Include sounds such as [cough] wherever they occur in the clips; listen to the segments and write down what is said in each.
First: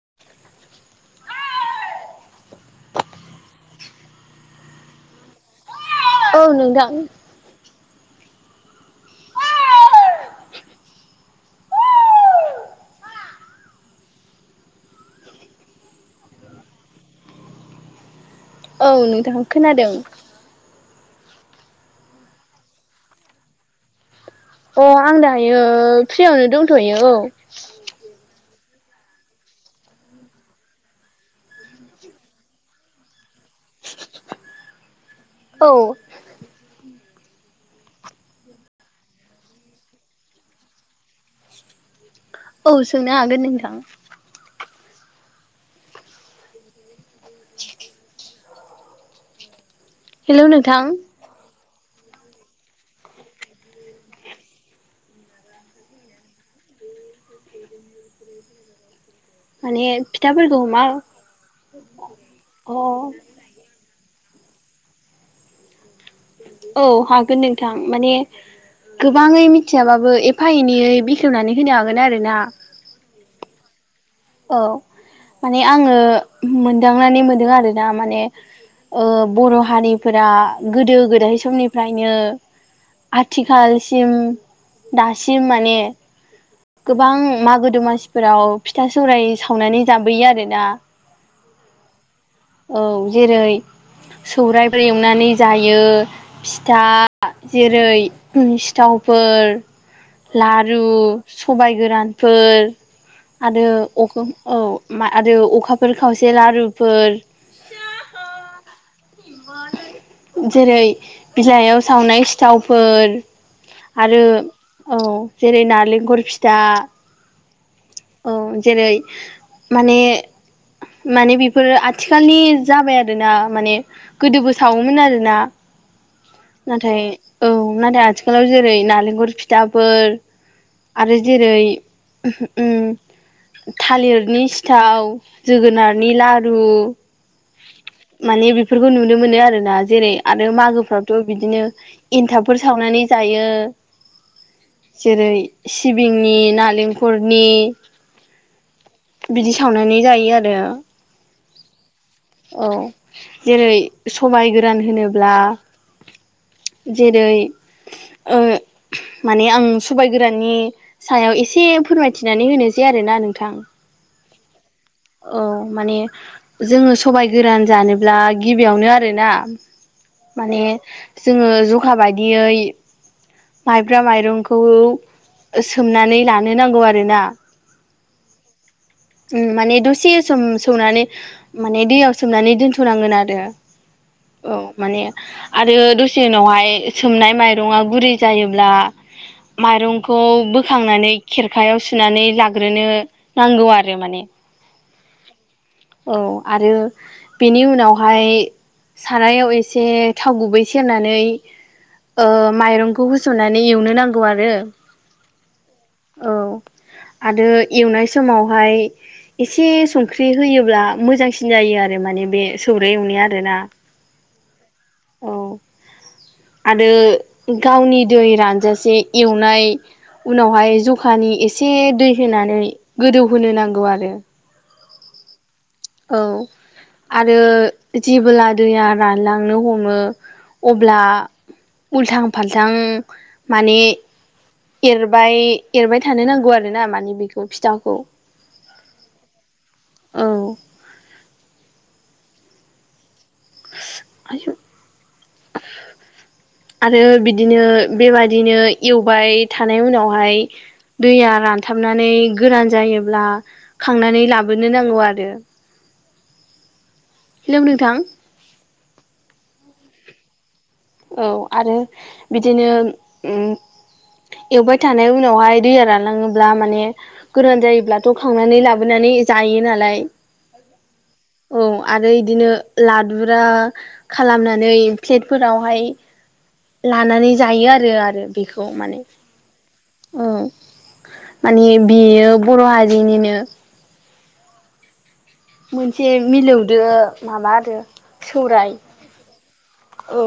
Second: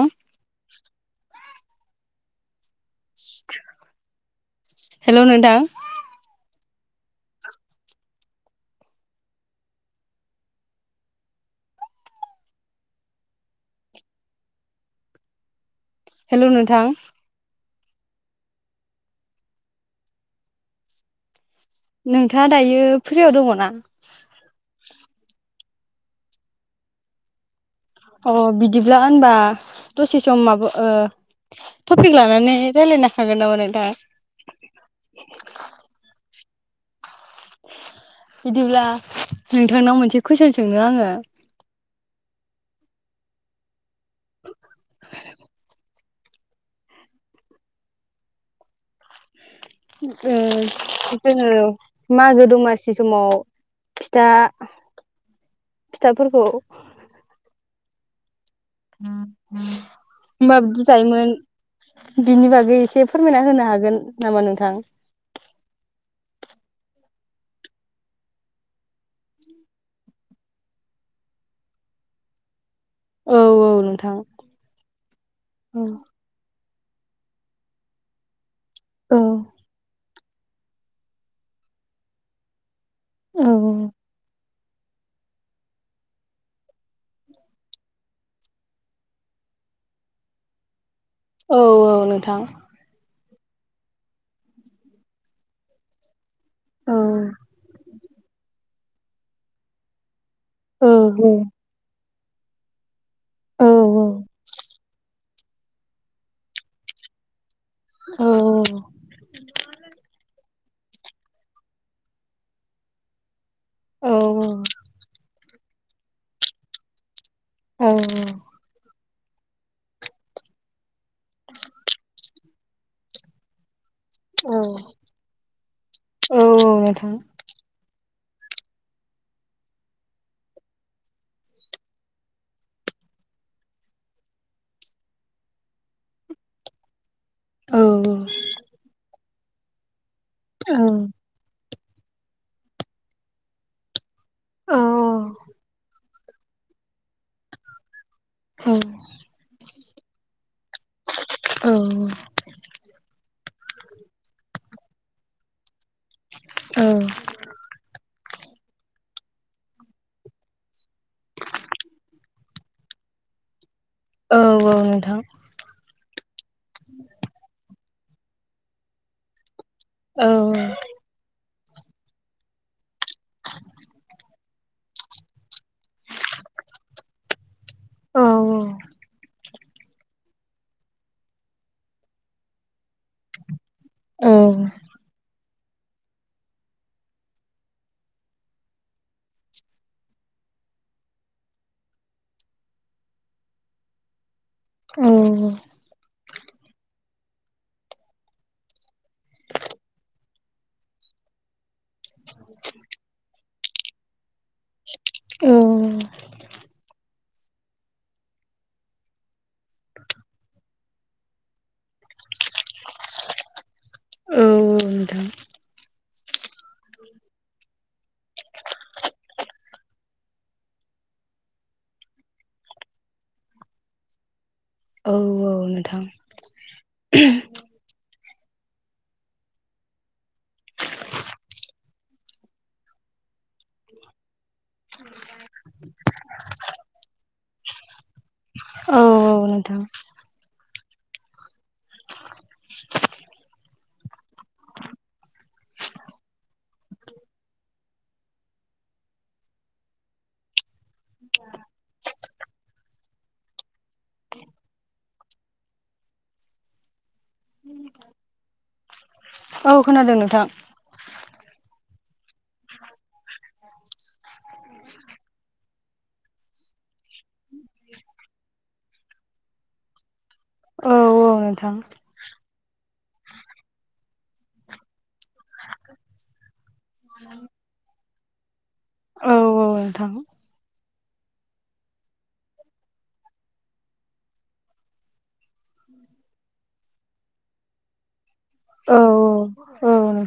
औ' [unintelligible] सिधा हेल' नोंथां। औ नोंथां। हेल' नोंथां। औ नोंथां खोनादों। नोंथाङा दायो फ्रियाव दङना? अ आं दायो फ्रियावनो दंथ'यो औ। अ बिदिब्ला होनबा दसे सम माबा ओ। टपिक लानानै रायलायनो हागोन नोंथाङा? औ। बिदिब्ला नोंथांनाव मोनसे कुइसन सोंनो आंङो। औ सोंनो हागोन नोंथां। हेल' ओ हेलौ नोंथां जोङो मागो दमासि समाव फिथा फिथाफोरखौ माने मा फिथाफोरखौ बिदि जायोमोन? बिनि अ बागै एसे फोरमायना होनो हागोन नामा नोंथां? औ हागोन नोंथां माने गोबाङै मिथियाबाबो एफा एनयै बेखेवनानै होनो हागोन आरोना। औ औ। नोंथां औ माने औ आंङो मोनदांनानै मोनदों आरोना माने ओ औ बर' हारिफोरा गोदो गोदाय समनिफ्रायनो आथिखालसिम दासिम माने गोबां मागो दमासिफोराव फिथा सि जौराय सावनानै जाबोयो आरोना। औ औ। नोंथां औ जेरै सौरायफोर एवनानै जायो। फिथा औ जेरै सिथावफोर लारु औ सबाय गोरानफोर आरो औ औ मा आरो अखाफोर खावसे लारुफोर औ। जेरै बिलाइयाव सावनाय सिथावफोर औ आरो औ जेरै नारेंखर फिथा औ औ। माने माने बेफोरो आथिखालनि जाबाय आरोना माने। गोदोबो सावोमोन आरोना औ नाथाय नोंथां औ नाथाय आथि खालाव जेरै नारेंखल फिथाफोर आरो जेरै उम्म थालिरनि सिथाव जोगोनारनि लारु औ माने बिफ नुनो मोनो आरोना जेरै आरो मागोफ्रावथ' बिदिनो एनथाबफोर सावनानै जायो। औ जेरै सिबिंनि नालेंखरनि औ नोंथां बिदि सावनानै जायो आरो। औ। गान होनोब्ला जेरै ओ माने आं सबाय गोराननि सायाव एसे फोरमायथिनानै होनोसै आरोना नोंथां। औ औ। औ माने जोङो सबायाइ गोरान जानोब्ला गिबियावनो आरोना औ माने जोङो जखा बायदियै माइब्रा माइरंखौ सोमनानै लानो नांगौ आरोना औ औ माने दसे सम सोमनानै माने दैयाव सोमनानै दोनथ'नांगोन आरो औ माने आरो दसे उनावहाय सोमनाय माइरङा गुरै जायोब्ला माइरंखौ बोखांनानै खेरखायाव सुनानै लाग्रोनो नांगौ आरो माने औ औ आरो बेनि उनावहाय सारायाव एसे थाव गुबै सेरनानै ओ माइरंखौ होसननानै एवनो नांगौ आरो औ आरो एवनाय समाव ओमाय एसे संख्रि होयोब्ला मोजांसिन जायो आरो माने बे सौर एवनाया आरोना औ औ आरो गावनि दै रानजासे एवनाय उनावहाय जखानि एसे दै होनानै गोदौहोनो नांगौ आरो औ औ औ आरो जेबोला दैया रानलांनो हमो अब्ला उल्थां फाल्थां माने एरबाय एरबाय थानो नांगौ आरो ना माने बेखौ फिथाखौ औ नोंथां औ [unintelligible] आरो बिदिनो बेबादिनो एवबाय थानाय उनावहाय दैया रानथाबनानै गोरान जायोब्ला खांनानै लाबोनो नांगौ आरो हेलौ नोंथां औ खोनादों नोंथां औ आरो बिदिनो एवबाय थानाय उनावहाय दैया रानलाङोब्ला माने गोरान जायोब्लाथ' खांनानै लाबोनानै जायो नालाय औ औ नोंथां आरो इदिनो लादुरा खालामनानै फेट फोर बेहाय लानानै जायो आरो आरो [unintelligible] माने औ औ नोंथां औ माने बेयो बर' हारिनिनो मोनसे मिलौदो माबा आरो सौराय औ औ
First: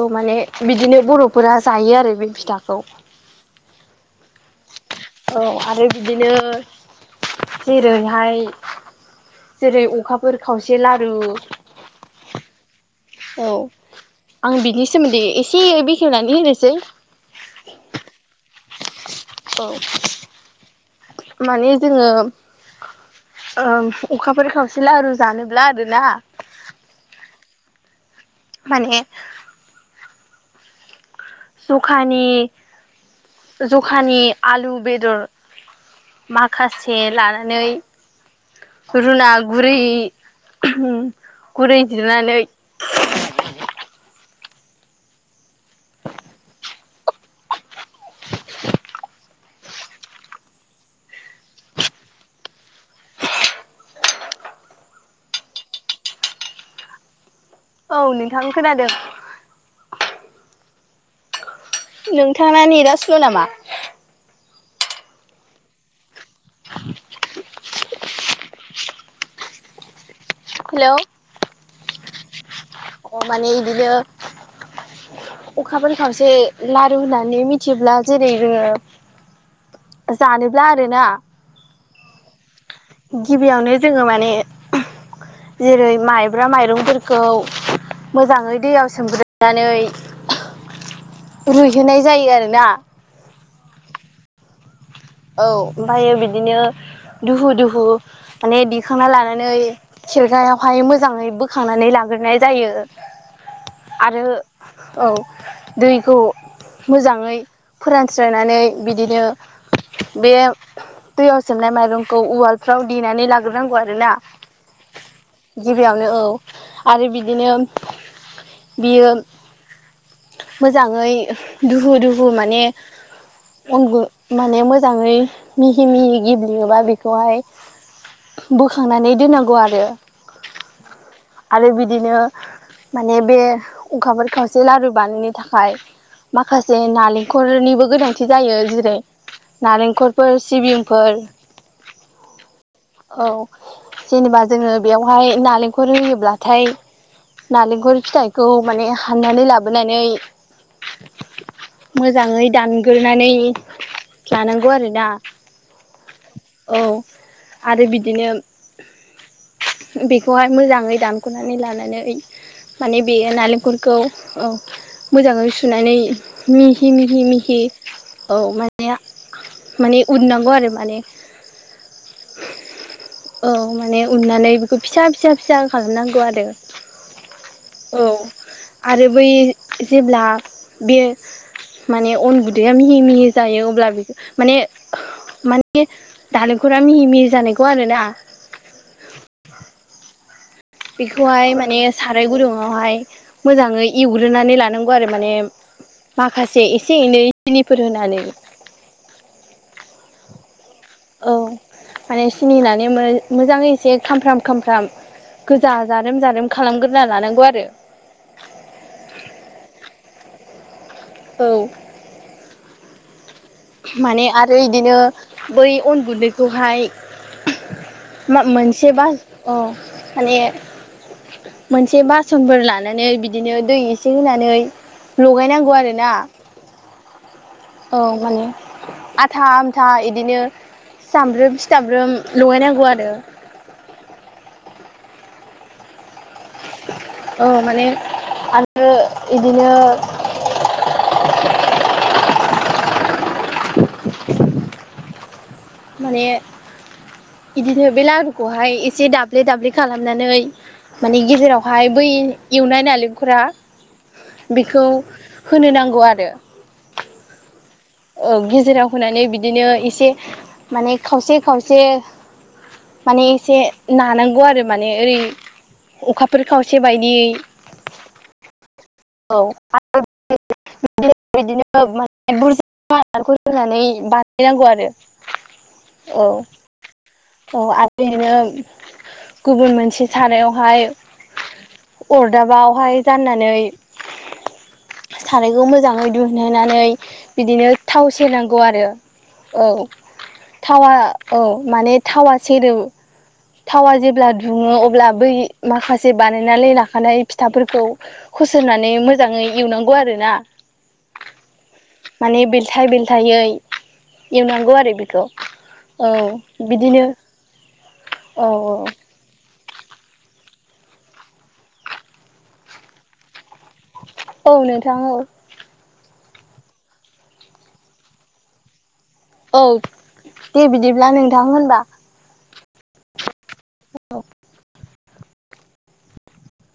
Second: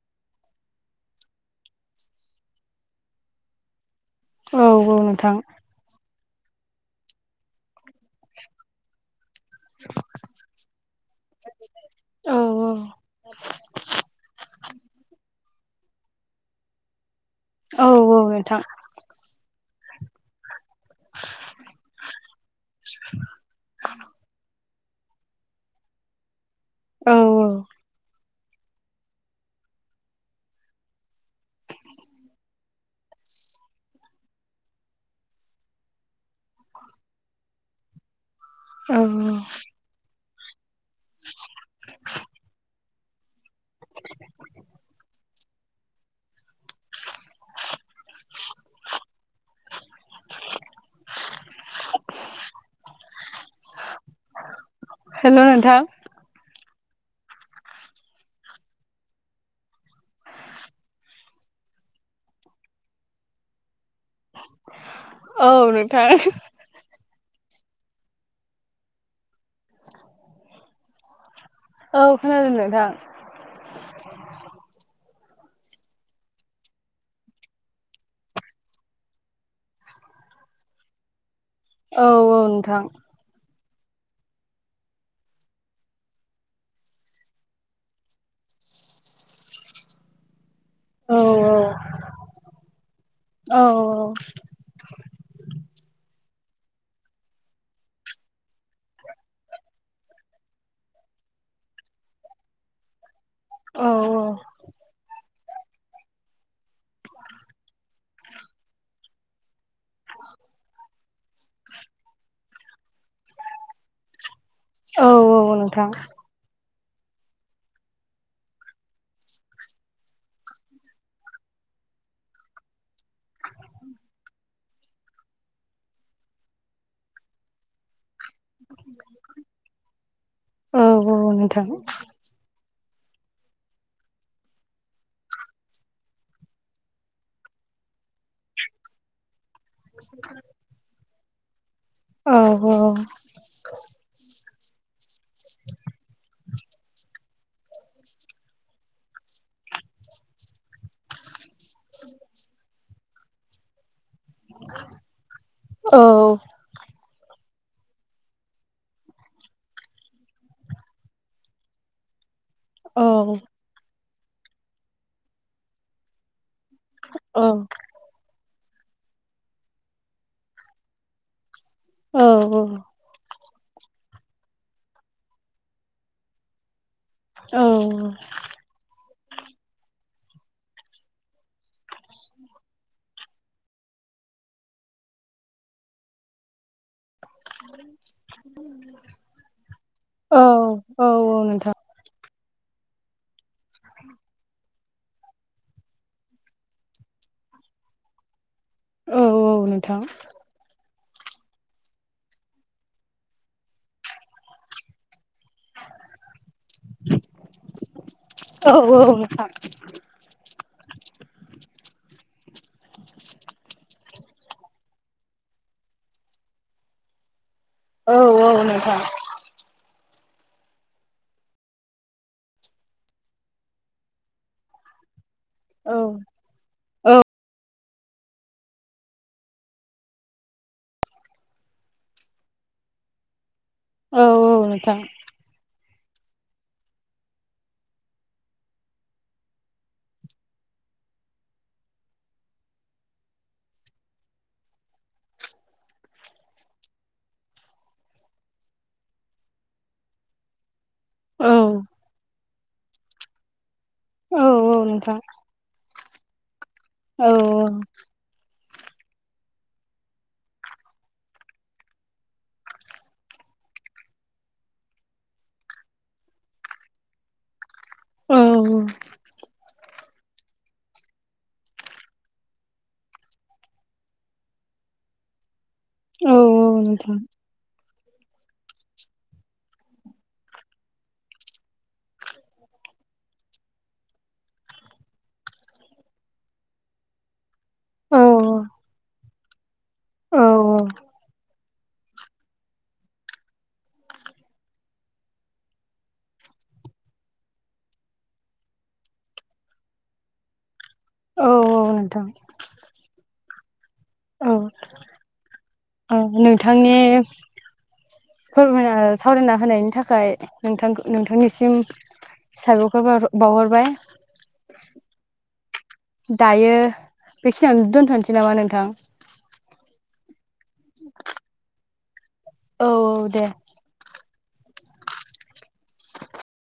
औ माने बिदिनो बर'फोरा जायो आरो बे फिथाखौ औ औ नोंथां बिदिनो जेरैहाय जेरै अखाफोर खावसे लारु औ औ आं बिनि सोमोन्दै एसे बेखेवनानै होनोसै औ औ नोंथां औ माने जोङो फि लारु जानोब्ला आरोना औ औ माने जखानि जखानि आलु बेदर माखासे लानानै रुना औ गुरै उम गुरै जिरनानै [inaudible] [inaudible] हेलौ नोंथां औ नोंथां खोनादो। नोंथाङा औ नोंथां [inaudible] हेलौ औ खोनादों अ माने इदिनो अखाफोर खावसे लारु होननानै मिथियोब्ला जेरै जोङो जानोब्ला आरो ना औ औ नो गिबियावनो जोङो माने जेरै माइब्रा माइरंफोरखौ मोजाङै दैयाव सोमग्रोनानै औ नोंथां औ रुइहोनाय जायो आरोना। औ औ औ ओमफायो बिदिनो दुहु दुहु माने दिखांना लानानै खेरखायावहाय मोजाङै बोखांनानै लाग्रोनाय जायो। आरो औ दैखौ मोजाङै फोरान स्रोनानै बिदिनो बेयाव दैयाव सोमनाय माइरंखौ उवालफ्राव देनानै लाग्रोनांगौ आरो ना। औ औ नोंथां गिबियावनो औ आरो बिदिनो बियो मोजाङै दुहु दुहु माने अन गु माने मो जाङै मिहि मिहि गेब्लेयोबा बिखौहाय बोखांनानै दोन्नांगौ आरो। औ औ नोंथां आरो बिदिनो माने बे अखाफोर खावसे लारु बानायनो थाखाय माखासे नालेंखरनिबो गोनांथि जायो। जेरै नालेंखरफोर सिबिंफोर औ औ जेनेबा जोङो बेयावहाय नालेंखर होयोब्लाथाय नालेंखर फिथाइखौ माने हाननानै लाबोनानै मोजाङै दानग्रो नानै लानांगौ आरोना। औ औ आरो बिदिनो बेखौहाय मोजाङै दानख'नानै लानानै माने औ बेयो नालेंखरखौ औ मोजाङै सुनानै मिहि मिहि मिहि औ माने माने उननांगौ आरो माने। औ औ औ माने उननानै बिखौ फिसा फिसा फिसा खालामनांगौ आरो। औ आरो बै जेब्ला बे माने अन गुन्दैया मिहि मिहि जायो अब्ला माने माने दालेंखरा मिहि मिहि जानायखौ आरो ना। औ औ बेखौहाय माने नोंथां साराय गुदुङावहाय मोजाङै एवग्रोनानै लानां गौ आरो माने माखासे एसे एनै सिनिफोर होनानै औ औ नोंथां औ माने सिनि होनानै मोजाङै एसे खामफ्राम खामफ्राम गोजा जारोम जारोम खालामग्रोना लानांगौ आरो औ माने आरो इदिनो बै अन गुन्दैखौहाय मा मोनसेबा औ बे मोनसे बासनफोर लानानै बिदिनो दै एसे होनानै लगायनांगौ आरोना औ माने आथा आमथा बिदिनो सिथामब्रोम सिथाबब्रोम लगायनांगौ आरो औ औ नोंथां औ माने आरो बिदिनो [unintelligible] [unintelligible] माने बिदिनो बे लारुखौहाय एसे दाब्ले-दाब्ले खालामनानै मानिे गेजेरावहाय बै एवनाय नालेंखरा बेखौ होनो नांगौ आरो औ औ औ गेजेराव होनानै बिदिनो एसे माने खावसे खावसे माने एसे नानांगौ आरो माने ओरै अखाफोर खावसे बायदियै औ आरो बिदिनो माने बुरजा आदारखौ होनानै बानायनांगौ आरो औ औ आ रो बिदिनो गुबुन मोनसे सारायावहाय अरदाबावहाय जाननानै सारायखौ मोजाङै दिुनहोनानै बिदिनो थाव स नांगौ आरो औ थावआ औ माने थावा सेरोब थावा जेब्ला दुङो अब्ला बै माखासे बानायनानै लाखानाय फिथाफोरखौ होसननानै मोजाङै एवनांगौ आरो ना औ नोंथां माने बेलथाय बेल्थायै औ एवनांगौ आरो बेखौ औ बिदिनो औ फोरमायना औ मायना होनायनि थाखाय नोंथांख नोंथांनिसिम साबायखर बाव बावहर औ नोंथां औ दायो बेखिनियाव दोनथ'नोसै नामा नोंथां औ दे बिदिब्ला नोंथां होनबा औ औ दे औ